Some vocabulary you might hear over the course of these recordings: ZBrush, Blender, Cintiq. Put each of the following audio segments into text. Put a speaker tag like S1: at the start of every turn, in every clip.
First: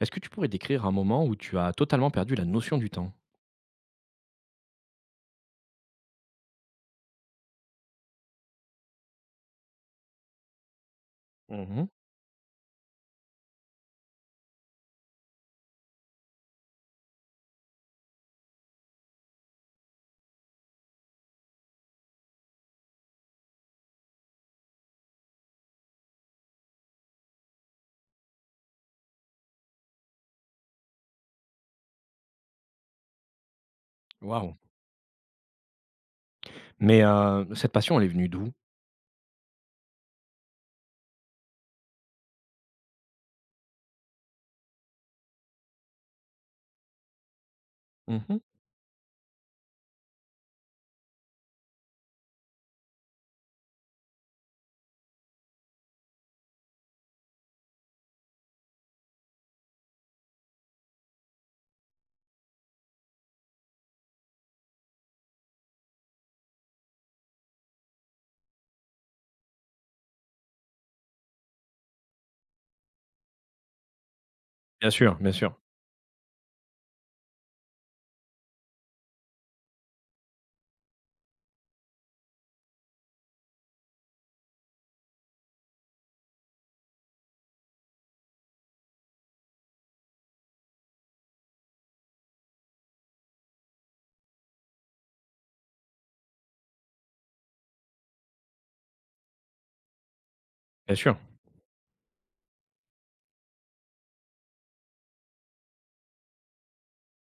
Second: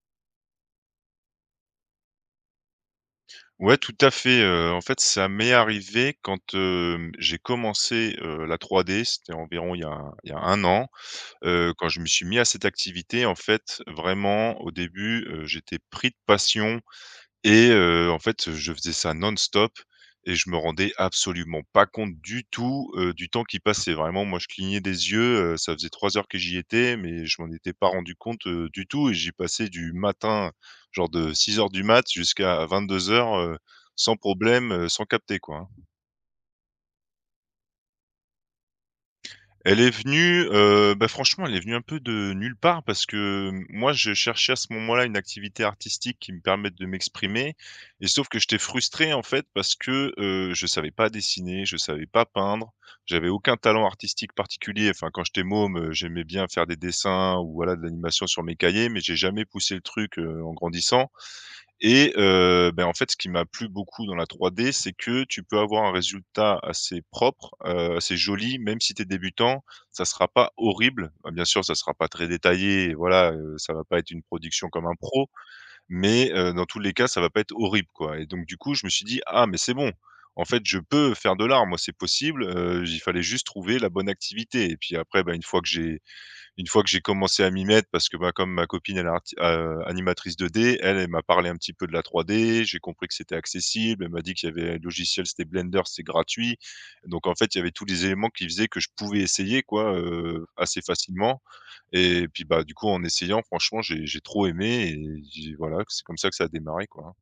S1: Est-ce que tu pourrais décrire un moment où tu as totalement perdu la notion du temps?
S2: Ouais, tout à fait, en fait, ça m'est arrivé quand, j'ai commencé, la trois d c'était environ il y a il y a 1 an,
S1: Mmh.
S2: quand je me suis mis à cette activité, en fait, vraiment, au début, j'étais pris de passion, et en fait, je faisais ça non-stop et je me rendais absolument pas compte du tout, du temps qui passait. Vraiment, moi, je clignais des yeux, ça faisait 3 heures que j'y étais, mais je m'en étais pas rendu compte, du tout et j'y passais du matin, genre de 6 heures du mat jusqu'à 22 h, sans
S1: Waouh!
S2: problème, sans capter, quoi, hein.
S1: Mais cette passion, elle est venue d'où?
S2: Elle est venue, bah, franchement, elle est venue un peu de nulle part parce que, mmh, moi, je cherchais à ce moment-là une activité artistique qui me permette de m'exprimer et sauf
S1: Mmh.
S2: que j'étais frustré, en fait, parce que, je savais pas dessiner, je savais pas peindre, j'avais aucun talent artistique particulier. Enfin, quand j'étais môme, j'aimais bien faire des dessins ou voilà de l'animation sur mes cahiers, mais j'ai jamais poussé le truc, en grandissant et ben, en fait, ce qui m'a plu beaucoup dans la 3D, c'est que tu peux avoir un résultat assez propre, assez joli, même si tu es débutant, ça sera pas horrible. Bah, bien sûr, ça sera pas très détaillé, voilà, ça va pas être une production comme
S1: Bien
S2: un
S1: sûr,
S2: pro,
S1: bien sûr,
S2: mais dans tous les cas, ça va pas être horrible, quoi et donc du coup, je me suis dit: «Ah mais c'est bon, en fait, je peux faire de l'art, moi, c'est possible», il fallait juste trouver la bonne activité et puis après, ben une fois que j'ai commencé à m'y mettre parce que, bah, comme ma copine elle est arti animatrice 2D, elle, elle m'a parlé un petit peu de la 3D, j'ai compris que c'était accessible, elle m'a dit qu'il y avait un logiciel, c'était Blender, c'est gratuit. Donc en fait, il y avait tous les éléments qui faisaient que je pouvais essayer quoi, assez
S1: bien sûr.
S2: facilement et puis, bah, du coup, en essayant, franchement, j'ai trop aimé et j'ai voilà, c'est comme ça que ça a démarré quoi, hein.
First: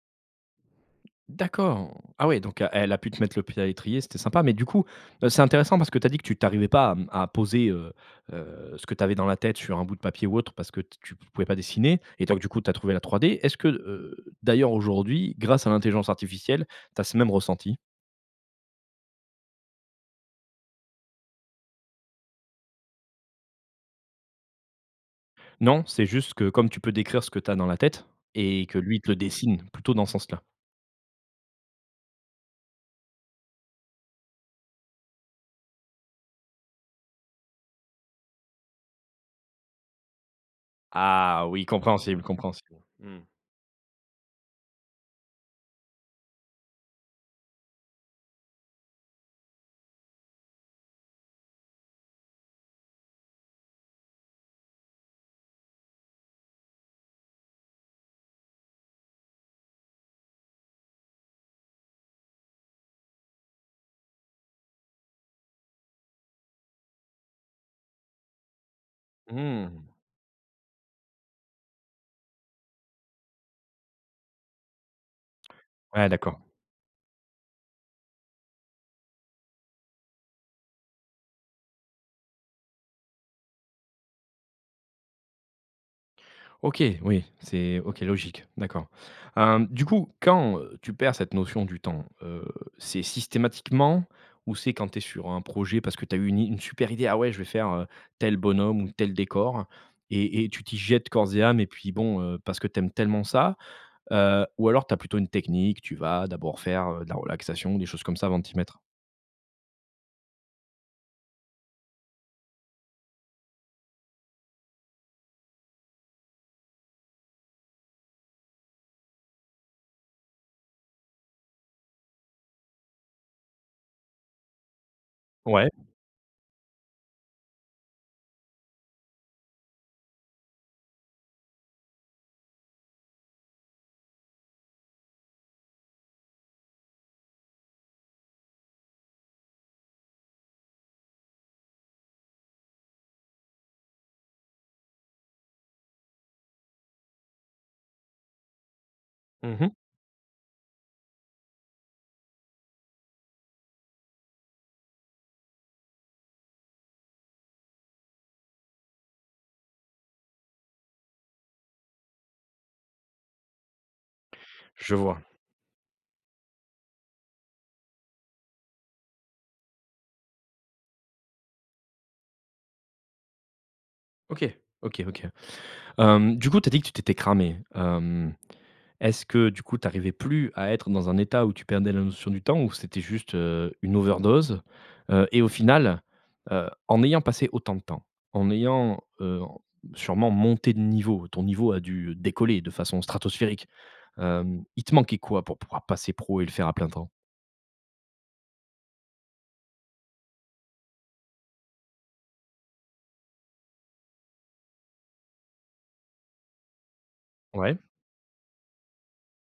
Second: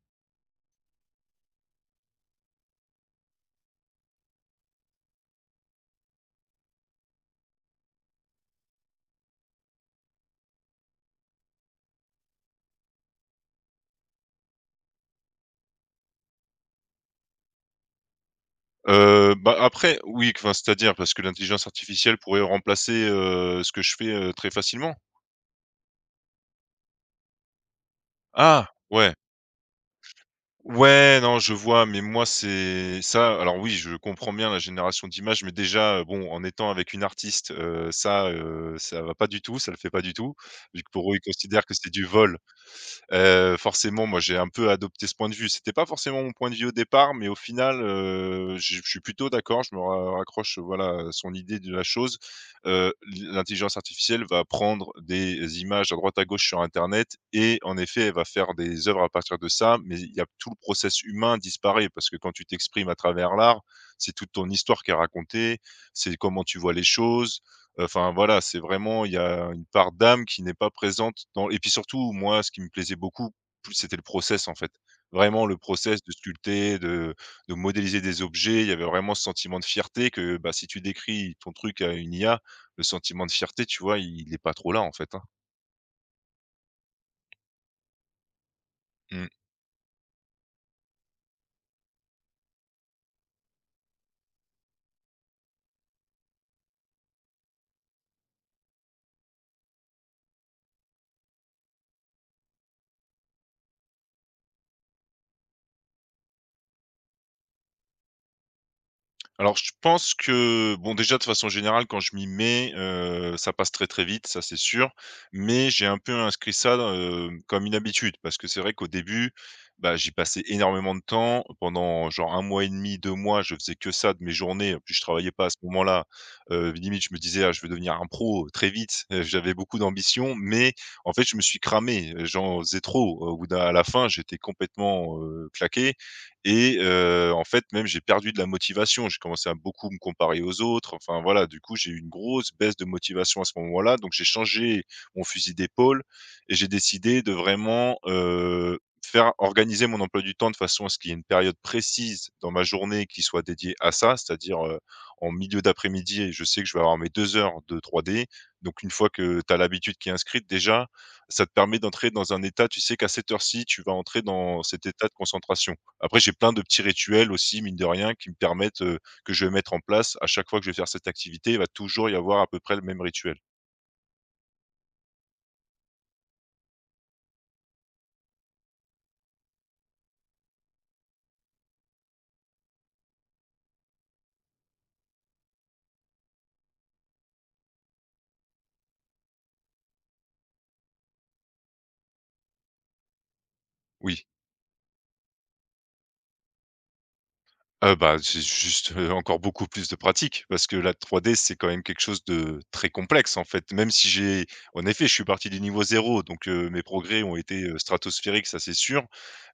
S1: D'accord. Ah oui. Donc elle a pu te mettre le pied à l'étrier, c'était sympa. Mais du coup, c'est intéressant parce que tu as dit que tu t'arrivais pas à, à poser, ce que tu avais dans la tête sur un bout de papier ou autre parce que t tu pouvais pas dessiner et donc du coup, tu as trouvé la 3D. Est-ce que, d'ailleurs, aujourd'hui, grâce à l'intelligence artificielle, tu as ce même ressenti?
S2: Bah, après oui, enfin, c'est-à-dire parce que l'intelligence artificielle pourrait remplacer, ce que je fais, très facilement?
S1: Non, c'est juste que comme tu peux décrire ce que tu as dans la tête et
S2: Ah!
S1: que lui te
S2: Ouais.
S1: le dessine plutôt dans ce sens-là.
S2: Ouais, non, je vois, mais moi, c'est ça alors oui, je comprends bien la génération d'images, mais déjà, bon, en étant avec une artiste, ça, ça va pas du tout, ça le fait pas du tout, vu que pour eux, ils
S1: Ah oui,
S2: considèrent que c'est du
S1: compréhensible,
S2: vol.
S1: compréhensible. Mmh.
S2: Forcément, moi, j'ai un peu adopté ce point de vue. C'était pas forcément mon point de vue au départ, mais au final, je suis plutôt d'accord. Je me ra raccroche, voilà, à son idée de la chose. Heu, l'intelligence artificielle va prendre des images à droite à gauche sur internet et en effet, elle va faire des œuvres à partir de ça, mais il y a tout le process humain disparaît parce que quand tu t'exprimes à travers l'art, c'est toute ton histoire qui est racontée, c'est comment tu vois les choses. Enfin voilà, c'est vraiment il y a une
S1: Mmh.
S2: part d'âme qui n'est pas présente dans et puis surtout, moi, ce qui me plaisait beaucoup, plus c'était le process, en fait. Vraiment le process
S1: Ouais,
S2: de
S1: d'accord.
S2: sculpter, de modéliser des objets. Il y avait vraiment ce sentiment de fierté que, bah, si tu décris ton truc à une IA, le sentiment de fierté, tu vois, il est pas trop là, en fait, hein.
S1: OK, oui, c'est OK, logique, d'accord.
S2: Mmh.
S1: Du coup, quand, tu perds cette notion du temps, c'est systématiquement ou c'est quand tu es sur un projet parce que tu as eu une i une super idée: «Ah ouais, je vais faire, tel bonhomme ou tel décor», et tu t'y jettes corps et âme et puis bon, parce que tu aimes tellement ça. Ou alors tu as plutôt une technique, tu vas d'abord faire, de la relaxation, des choses comme ça avant de t'y mettre?
S2: Alors je pense que, bon déjà de façon générale quand je m'y mets, ça passe très, très vite, ça c'est sûr. Mais j'ai un peu inscrit ça, comme une habitude parce que c'est vrai qu'au début, bah, j'y passais énormément de temps. Pendant genre un mois et demi 2 mois, je faisais que ça de mes journées. En plus je travaillais pas à ce
S1: Ouais.
S2: moment-là, limite je me disais: «Ah je veux devenir un pro très vite». J'avais beaucoup d'ambition, mais en fait je me suis cramé, j'en faisais trop. Au bout d'un à la fin, j'étais complètement, claqué et en fait, même j'ai perdu de la motivation. J'ai commencé à beaucoup me comparer aux autres. Enfin, voilà, du coup, j'ai eu une grosse baisse de motivation à ce moment-là. Donc j'ai changé mon fusil d'épaule et j'ai décidé de vraiment, faire
S1: Mmh.
S2: organiser mon emploi du temps de façon à ce qu'il y ait une période précise dans ma journée qui soit dédiée à ça. C'est-à-dire, en milieu d'après-midi, et je sais que je vais avoir mes 2 heures de 3D. Donc une fois que tu as l'habitude qui est inscrite déjà, ça te permet d'entrer dans un état, tu sais qu'à cette heure-ci, tu vas entrer dans cet
S1: Je
S2: état de
S1: vois.
S2: concentration. Après, j'ai plein de petits rituels aussi, mine de rien, qui me permettent, que je vais mettre en place. À chaque fois que je vais faire cette activité, il va toujours y avoir à peu près le même rituel.
S1: OK, OK, OK. Du coup, tu as dit que tu t'étais cramé. Est-ce que du coup, tu arrivais plus à être dans un état où tu perdais la notion du temps ou c'était juste, une overdose? Et au final, en ayant passé autant de temps, en ayant, sûrement monté de niveau, ton niveau a dû décoller de façon stratosphérique.
S2: Oui.
S1: Il te manquait quoi pour pouvoir passer pro et le faire à plein temps?
S2: Bah, j'ai juste, encore beaucoup plus de pratique parce que la 3D, c'est quand même quelque chose de très complexe, en fait. Même si j'ai en effet, je suis parti du niveau zéro, donc mes progrès ont été,
S1: Ouais.
S2: stratosphériques, ça c'est sûr,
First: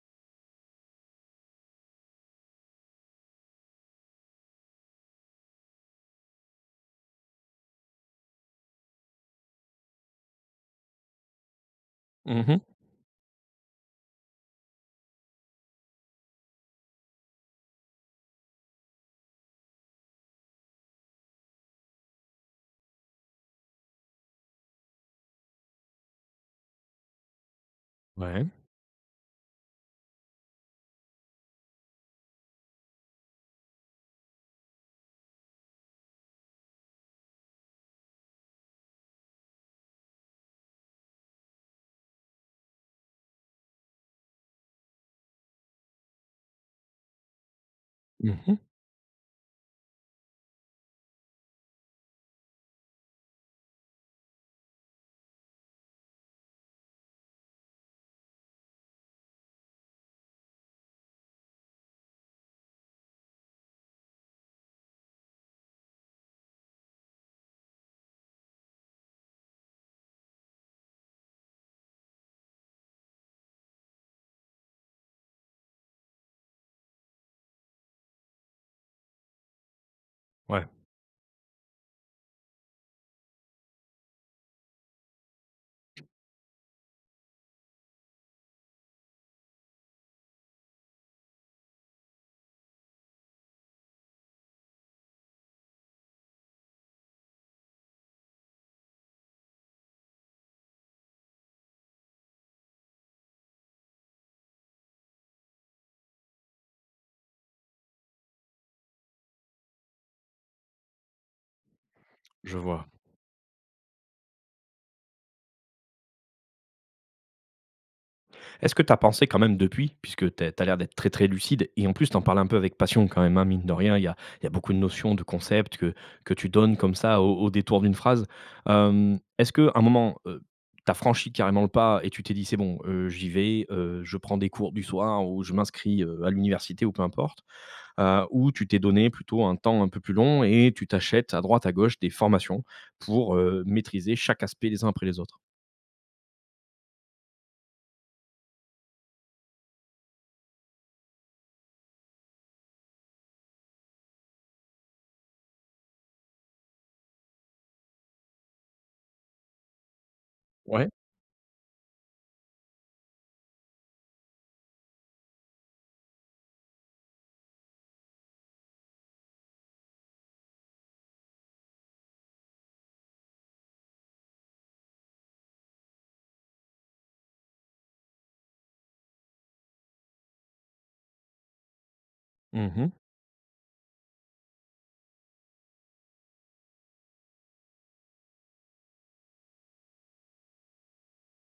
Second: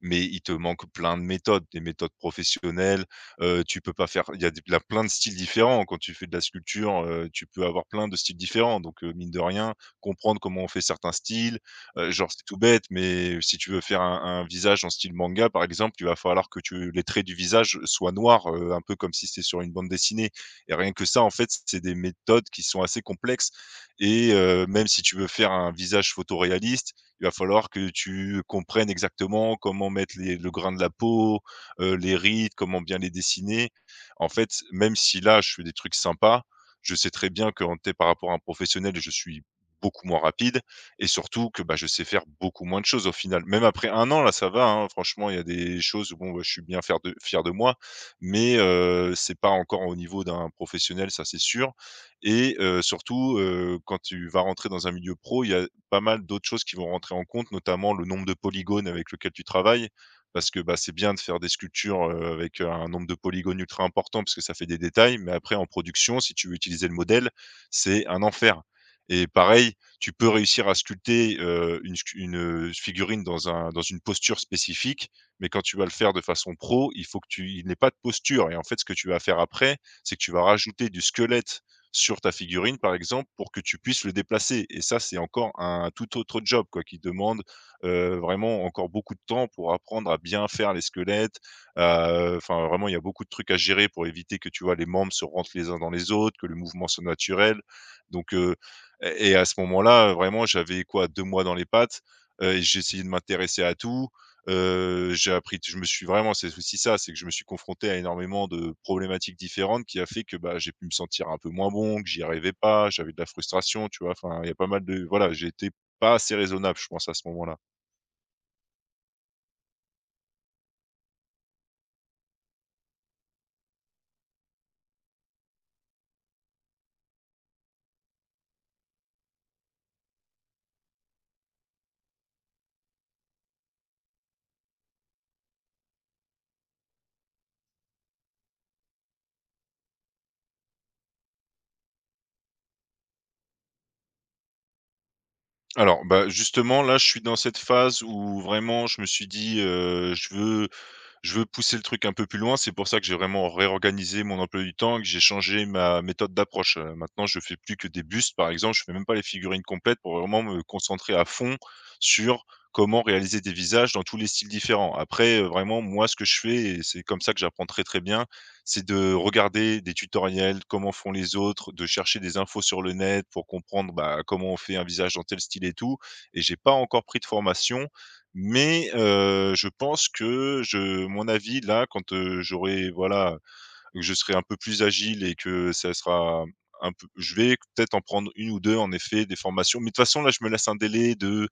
S2: mais il te manque plein de méthodes, des méthodes professionnelles, tu peux pas faire il y a des il plein de styles différents. Quand tu fais de la sculpture, tu peux avoir plein de styles différents donc mine de rien, comprendre comment on fait certains styles. Genre, c'est tout
S1: Mmh.
S2: bête, mais si tu veux faire un visage en style manga, par exemple, il va falloir que tu les traits du visage soient noirs, un peu comme si c'était sur une bande dessinée et rien que ça, en fait, c'est des méthodes qui sont assez complexes et même si tu veux faire un visage photoréaliste, il va falloir que tu
S1: Ouais.
S2: comprennes exactement comment mettre les le grain de la peau, les rides, comment bien les dessiner. En fait, même si là, je fais des trucs sympas, je sais très bien que, en tu par rapport à un professionnel, je suis beaucoup moins rapide et surtout que, bah, je sais faire beaucoup moins de choses au final. Même après 1 an là, ça va, hein, franchement, il y a des choses où bon, bah, je suis bien faire de fier de moi, mais
S1: Mmh.
S2: c'est pas encore au niveau d'un professionnel, ça c'est sûr et surtout, quand tu vas rentrer dans un milieu pro, il y a pas mal d'autres choses qui vont rentrer en compte, notamment le nombre de polygones avec lequel tu travailles. Parce que, bah, c'est bien de faire des sculptures, avec, un nombre de polygones ultra important parce que ça fait des détails, mais après en production, si tu veux utiliser le modèle, c'est un enfer et pareil, tu peux réussir à sculpter, une, figurine dans une posture spécifique, mais quand tu vas le faire de façon pro, il faut que tu il n'ait pas de posture et en fait, ce que tu vas faire après, c'est que tu vas
S1: Ouais,
S2: rajouter du squelette sur ta figurine, par exemple, pour que tu puisses le déplacer et ça, c'est encore un tout autre job, quoi, qui demande, vraiment encore beaucoup de temps pour apprendre à bien faire les squelettes, enfin, vraiment, il y a beaucoup de trucs à gérer pour éviter que, tu vois, les membres se rentrent les uns dans les autres, que le mouvement soit naturel donc et à ce moment-là, vraiment j'avais quoi? 2 mois dans les pattes, et j'ai essayé de m'intéresser à tout. J'ai appris je me suis vraiment c'est aussi ça, c'est que je me suis confronté à énormément de problématiques différentes qui a fait que, bah, j'ai pu me sentir un peu moins bon, que j'y arrivais
S1: je vois.
S2: pas, j'avais de la frustration, tu vois? Enfin, il y a pas mal de voilà, j'étais pas assez raisonnable, je pense, à ce moment-là.
S1: Est-ce que tu as pensé quand même depuis, puisque tu as l'air d'être très, très lucide et en plus tu en parles un peu avec passion quand même, hein, mine de rien, il y a beaucoup de notions, de concepts que tu donnes comme ça au détour d'une phrase. Est-ce qu'à un moment, tu as franchi carrément le pas et tu t'es dit: «C'est bon, j'y vais, je prends des cours du soir ou je m'inscris, à l'université» ou peu importe, ou tu t'es donné plutôt un temps un peu plus long et tu t'achètes à droite à gauche des formations pour, maîtriser chaque aspect les uns après les autres?
S2: Alors, bah, justement là, je suis dans cette phase où vraiment je me suis dit, Je veux pousser le truc un peu plus loin, c'est pour ça que j'ai vraiment réorganisé mon emploi du temps, que j'ai changé ma méthode d'approche. Maintenant je fais plus que des bustes, par exemple, je fais même pas les figurines complètes pour vraiment me
S1: Ouais.
S2: concentrer à fond sur comment réaliser des visages dans tous les styles différents. Après, vraiment moi ce que je fais et c'est comme ça que j'apprends très, très bien, c'est de regarder des tutoriels, comment font les autres, de chercher des infos sur le net pour comprendre, bah, comment on fait un visage dans tel style et tout. Et j'ai pas encore pris de formation, mais, je pense que je mon avis là, quand,
S1: Mmh.
S2: j'aurai voilà, que je serai un peu plus agile et que ça sera un peu, je vais peut-être en prendre une ou deux, en effet, des formations. Mais de toute façon là, je me laisse un délai de,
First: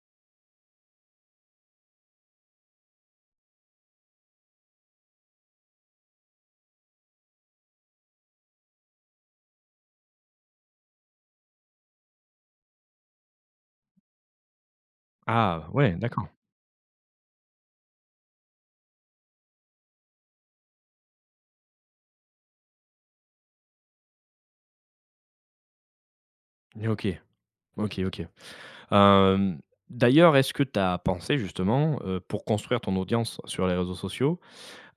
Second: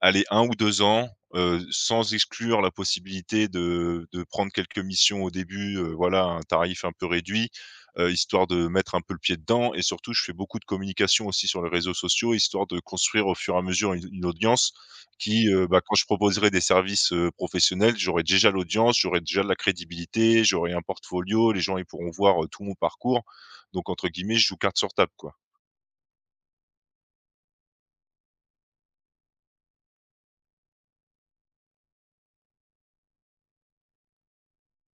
S2: aller, 1 ou 2 ans, sans exclure la possibilité de prendre quelques missions au début, voilà, à un tarif un peu réduit, histoire de mettre un peu le pied dedans. Et surtout, je fais beaucoup de communication aussi sur les réseaux sociaux, histoire de construire au fur et à mesure une audience qui,
S1: Ah
S2: bah,
S1: ouais,
S2: quand je
S1: d'accord.
S2: proposerai des services professionnels, j'aurai déjà l'audience, j'aurai déjà de la crédibilité, j'aurai un portfolio, les gens ils pourront voir tout mon parcours. Donc, entre guillemets, je joue carte sur table, quoi.
S1: OK, OK, OK. Hem, d'ailleurs, est-ce que tu as pensé justement, pour construire ton audience sur les réseaux sociaux,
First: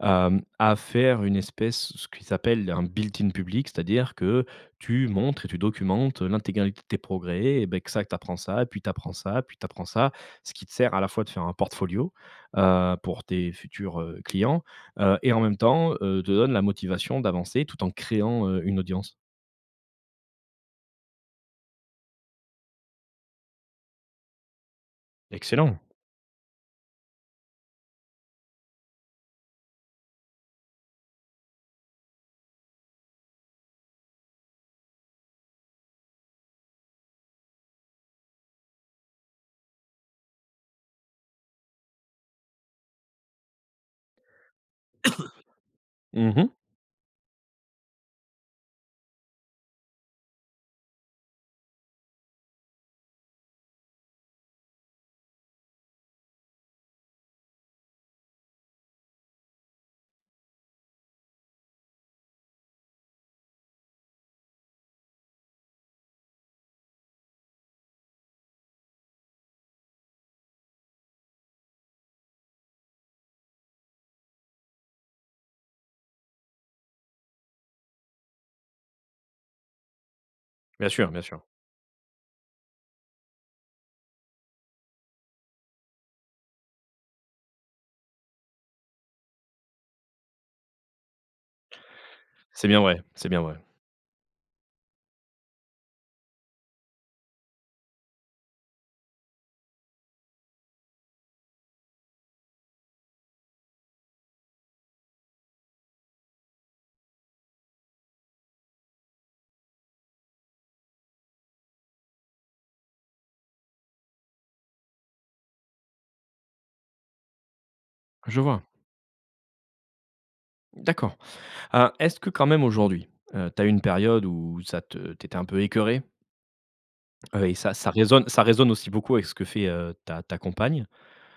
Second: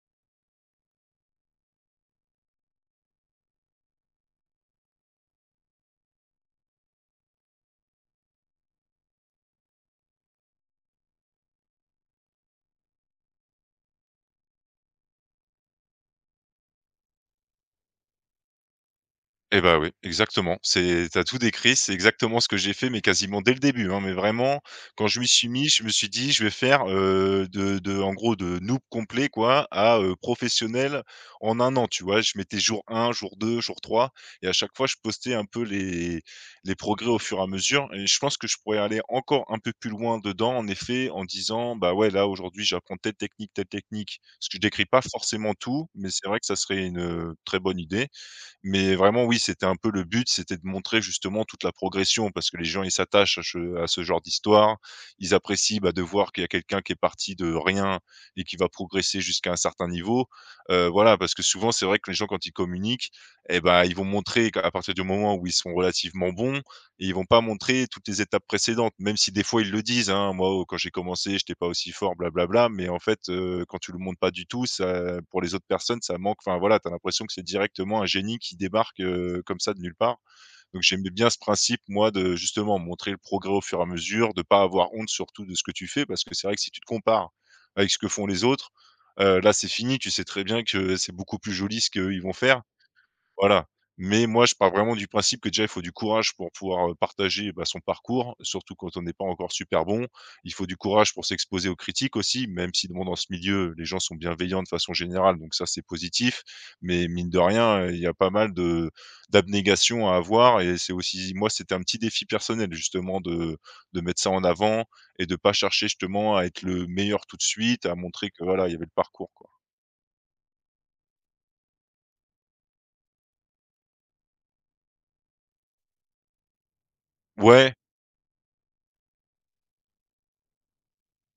S1: à faire une espèce ce qui s'appelle un built-in public? C'est-à-dire que tu montres et tu documentes l'intégralité de tes progrès et ben que ça, que tu apprends ça, puis tu apprends ça, puis tu apprends ça, ce qui te sert à la fois de faire un portfolio, pour tes futurs, clients, et en même temps, te donne la motivation d'avancer tout en créant, une audience.
S2: Eh bah, oui, exactement. C'est tu tout décrit, c'est exactement ce que j'ai fait, mais quasiment dès le début, hein. Mais vraiment, quand je m'y suis mis,
S1: Excellent.
S2: je me suis dit: «Je vais faire, de en gros, de noob complet, quoi, à, professionnel en 1 an», tu vois? Je mettais jour un, jour 2, jour 3, et à chaque fois, je postais un peu les progrès au fur et à mesure et je pense que je pourrais aller encore un peu plus loin dedans, en effet, en disant: «Bah, ouais, là, aujourd'hui, j'apprends telle technique, telle technique». Parce que je décris pas forcément tout, mais c'est vrai que
S1: Mmh.
S2: ça serait très bonne idée. Mais vraiment, oui, c'était un peu le but, c'était de montrer justement toute la progression parce que les gens, ils s'attachent à ce genre d'histoire. Ils apprécient, bah, de voir qu'il y a quelqu'un qui est parti de rien et qui va progresser jusqu'à un certain niveau. Voilà, parce que souvent, c'est vrai que les gens quand ils communiquent et ben ils vont montrer qu'à partir du moment où ils sont relativement bons, et ils vont pas montrer toutes les étapes précédentes, même si des fois ils le disent, hein, moi oh, quand j'ai commencé, j'étais pas aussi fort, blablabla, mais en fait, quand tu le montres pas du tout, ça, pour les autres personnes, ça manque, enfin voilà, t'as l'impression que c'est directement un génie qui débarque comme ça de nulle part. Donc
S1: Bien sûr,
S2: j'aimais
S1: bien
S2: bien ce
S1: sûr.
S2: principe, moi, de justement montrer le progrès au fur et à mesure, de pas avoir honte surtout de ce que tu fais, parce que c'est vrai que si tu te compares avec ce que font les autres, là c'est fini, tu sais très bien que c'est beaucoup plus joli ce qu'ils vont faire.
S1: C'est bien vrai, c'est bien vrai.
S2: Voilà, mais moi, je pars vraiment du principe que déjà, il faut du courage pour pouvoir, partager, bah, son parcours, surtout quand on n'est pas encore super bon. Il faut du courage pour s'exposer aux critiques aussi, même si bon, dans ce milieu, les gens sont bienveillants de façon générale, donc ça, c'est positif, mais mine de rien, il y a pas mal de d'abnégation à avoir, et c'est aussi moi, c'était un petit défi personnel, justement, de mettre ça en avant et de pas chercher justement à être le meilleur tout de suite, à montrer
S1: Je
S2: que
S1: vois,
S2: voilà, il y avait le parcours, quoi.
S1: d'accord. Est-ce que quand même aujourd'hui, tu as eu une période où ça te tu un peu écœurée? Et ça
S2: Ouais.
S1: ça résonne aussi beaucoup avec ce que fait, ta compagne.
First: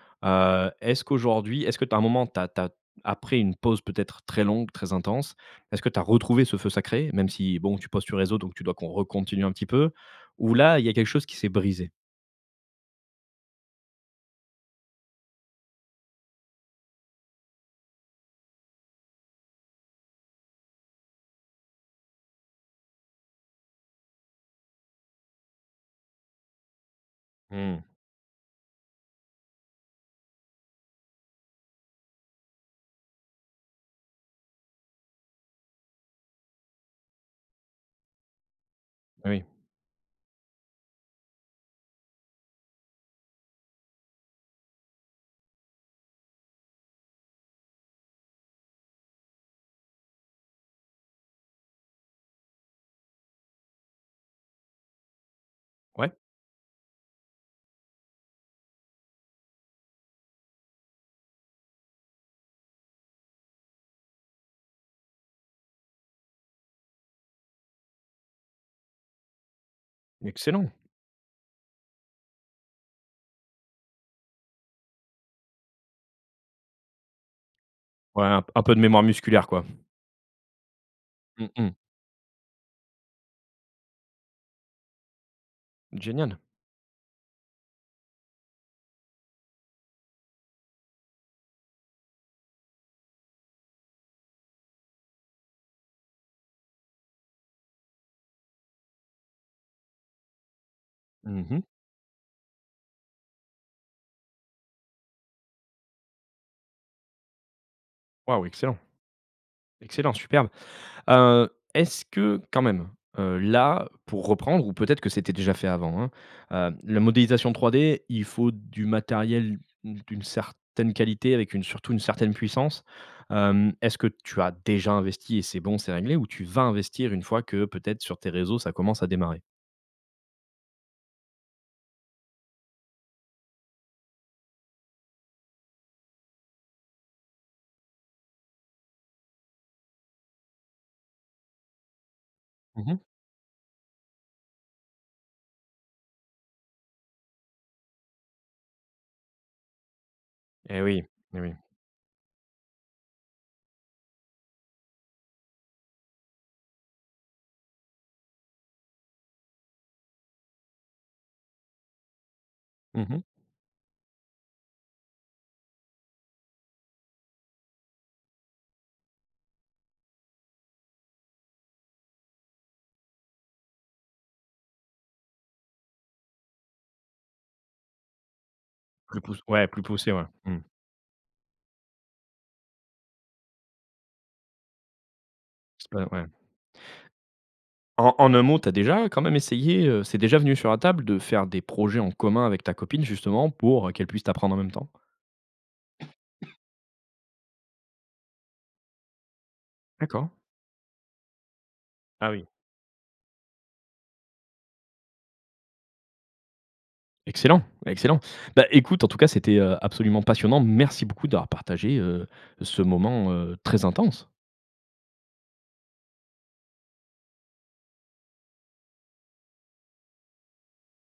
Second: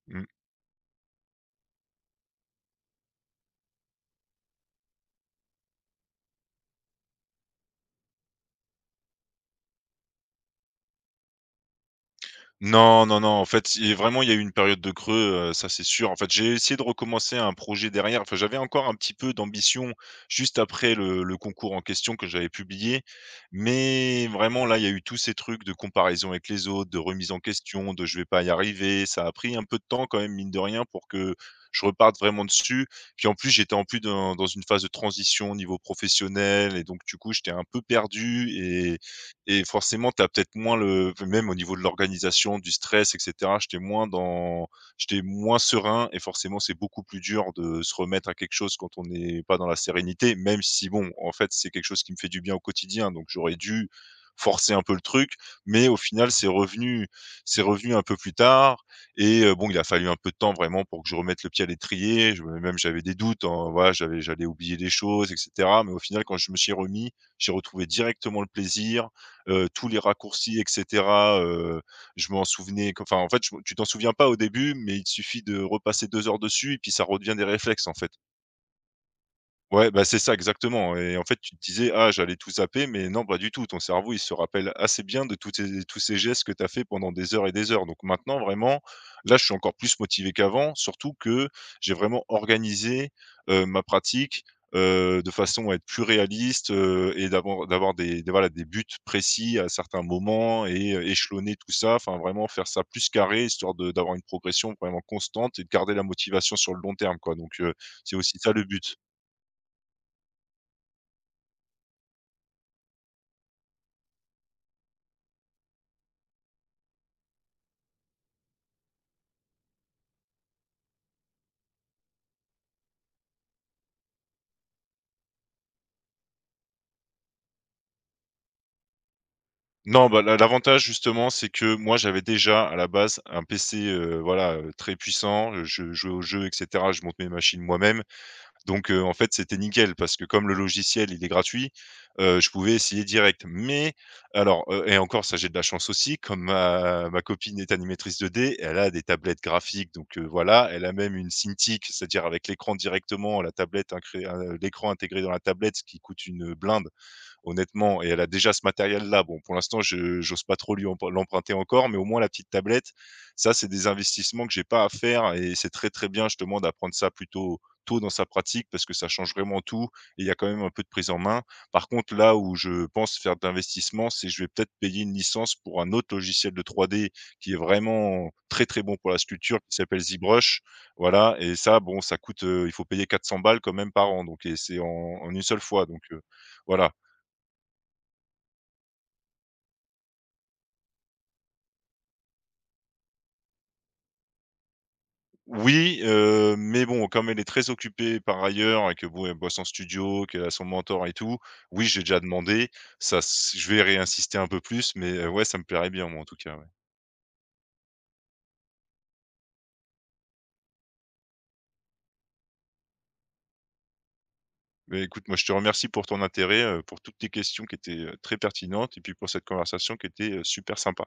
S2: Mmh.
S1: Est-ce qu'aujourd'hui est-ce que tu as un moment, t'as as après une pause peut-être très longue, très intense, est-ce que tu as retrouvé ce feu sacré? Même si bon, tu postes sur réseau, donc tu dois qu'on recontinue un petit peu? Ou là, il y a quelque chose qui s'est brisé?
S2: Non, non, non, en fait, il vraiment, il y a eu une période de creux, ça c'est sûr. En fait, j'ai essayé de recommencer un projet derrière, enfin, j'avais encore un petit peu d'ambition juste après le concours en question que j'avais publié, mais vraiment là, il y a eu tous ces trucs de comparaison avec les autres, de remise en
S1: Mmh,
S2: question, de je vais pas y arriver. Ça a pris un peu de temps quand même, mine de rien, pour que je reparte vraiment dessus. Puis en plus, j'étais en plus dans une phase de transition au niveau professionnel, et donc du coup, j'étais un peu perdu
S1: oui.
S2: et forcément, tu as peut-être moins le même au niveau de l'organisation, du stress, et cetera, j'étais moins serein et forcément, c'est beaucoup plus dur de se remettre à quelque chose quand on n'est pas dans la sérénité, même si bon, en fait, c'est quelque chose qui me fait du bien au quotidien, donc j'aurais dû forcer un peu le truc, mais au
S1: Ouais,
S2: final, c'est revenu un peu plus tard, et bon, il a fallu un peu de temps vraiment pour que je remette le pied à l'étrier. Je même j'avais des doutes, hein, voilà, j'allais oublier des choses, et cetera, mais au final, quand je me suis remis, j'ai retrouvé directement le plaisir, tous les raccourcis, et
S1: excellent.
S2: cetera. Je m'en souvenais qu- Enfin, en fait, je me tu t'en souviens pas au début, mais il te suffit de repasser 2 heures dessus et puis ça redevient des réflexes, en fait.
S1: Ouais, un peu de mémoire musculaire, quoi.
S2: Ouais, bah, c'est ça exactement et en fait,
S1: Mmh
S2: tu te
S1: mh.
S2: disais: «Ah, j'allais tout zapper», mais non, pas du tout. Ton cerveau, il se rappelle assez bien de tous ces
S1: Génial.
S2: gestes que tu as fait pendant des heures et des heures. Donc maintenant, vraiment, là, je suis encore plus motivé qu'avant, surtout que j'ai vraiment organisé, ma pratique, de façon à être plus réaliste, et d'avoir des voilà, des buts précis à certains moments, et échelonner
S1: Mmh.
S2: tout ça, enfin vraiment faire ça plus carré, histoire de d'avoir une progression vraiment constante et de garder la motivation sur le long terme, quoi. Donc c'est aussi
S1: Waouh,
S2: ça le
S1: excellent.
S2: but.
S1: Excellent, superbe. Est-ce que quand même, là, pour reprendre ou peut-être que c'était déjà fait avant, hein, la modélisation 3D il faut du matériel d'une certaine qualité avec une surtout une certaine puissance. Est-ce que tu as déjà investi et c'est bon, c'est réglé ou tu vas investir une fois que peut-être sur tes réseaux, ça commence à démarrer?
S2: Non, bah, l'avantage justement, c'est que moi j'avais déjà à la base un PC, voilà, très puissant, je jouais aux jeux, et cetera, je monte mes machines moi-même, donc en fait, c'était nickel parce que comme le logiciel, il est gratuit, je pouvais
S1: Mmh mh.
S2: essayer direct. Mais alors, et encore ça, j'ai de la chance aussi, comme ma copine est animatrice 2D, elle a des tablettes graphiques, donc voilà, elle a
S1: Oui,
S2: même une
S1: et oui.
S2: Cintiq, c'est-à-dire avec l'écran directement, la tablette incré l'écran intégré dans la tablette, ce qui coûte une blinde honnêtement, et elle a déjà ce matériel-là. Bon, pour l'instant, je j'ose pas trop lui empr l'emprunter encore, mais au moins la petite tablette,
S1: Mmh.
S2: ça, c'est des investissements que j'ai pas à faire, et c'est très, très bien justement d'apprendre ça plutôt tôt dans sa pratique parce que ça change vraiment tout, et il y a quand même un peu de prise en main. Par contre, là où je pense faire d'investissement, c'est je vais peut-être payer une licence pour un autre logiciel de 3D qui est vraiment très, très bon pour la
S1: Plus pouss
S2: sculpture,
S1: Ouais,
S2: qui
S1: plus
S2: s'appelle
S1: poussé, ouais. Mmh.
S2: ZBrush. Voilà, et ça, bon, ça coûte, il faut payer 400 balles quand même par an, donc, et c'est en une seule fois,
S1: C'est
S2: donc,
S1: pas ouais.
S2: voilà.
S1: En un mot, tu as déjà quand même essayé, c'est déjà venu sur la table de faire des projets en commun avec ta copine justement pour, qu'elle puisse t'apprendre en même temps?
S2: Oui, mais bon, comme elle est très occupée par ailleurs et que bon, elle bosse en studio,
S1: D'accord.
S2: qu'elle a son mentor et tout, oui, j'ai déjà
S1: Ah oui.
S2: demandé. Ça s je vais réinsister un peu plus, mais ouais, ça me plairait bien moi, en tout cas, ouais.
S1: Excellent, excellent. Bah, écoute, en tout cas, c'était, absolument passionnant. Merci beaucoup d'avoir partagé, ce moment, très intense.
S2: Mais écoute, moi, je te remercie pour ton intérêt, pour toutes tes questions qui étaient, très pertinentes, et puis pour cette conversation qui était, super sympa.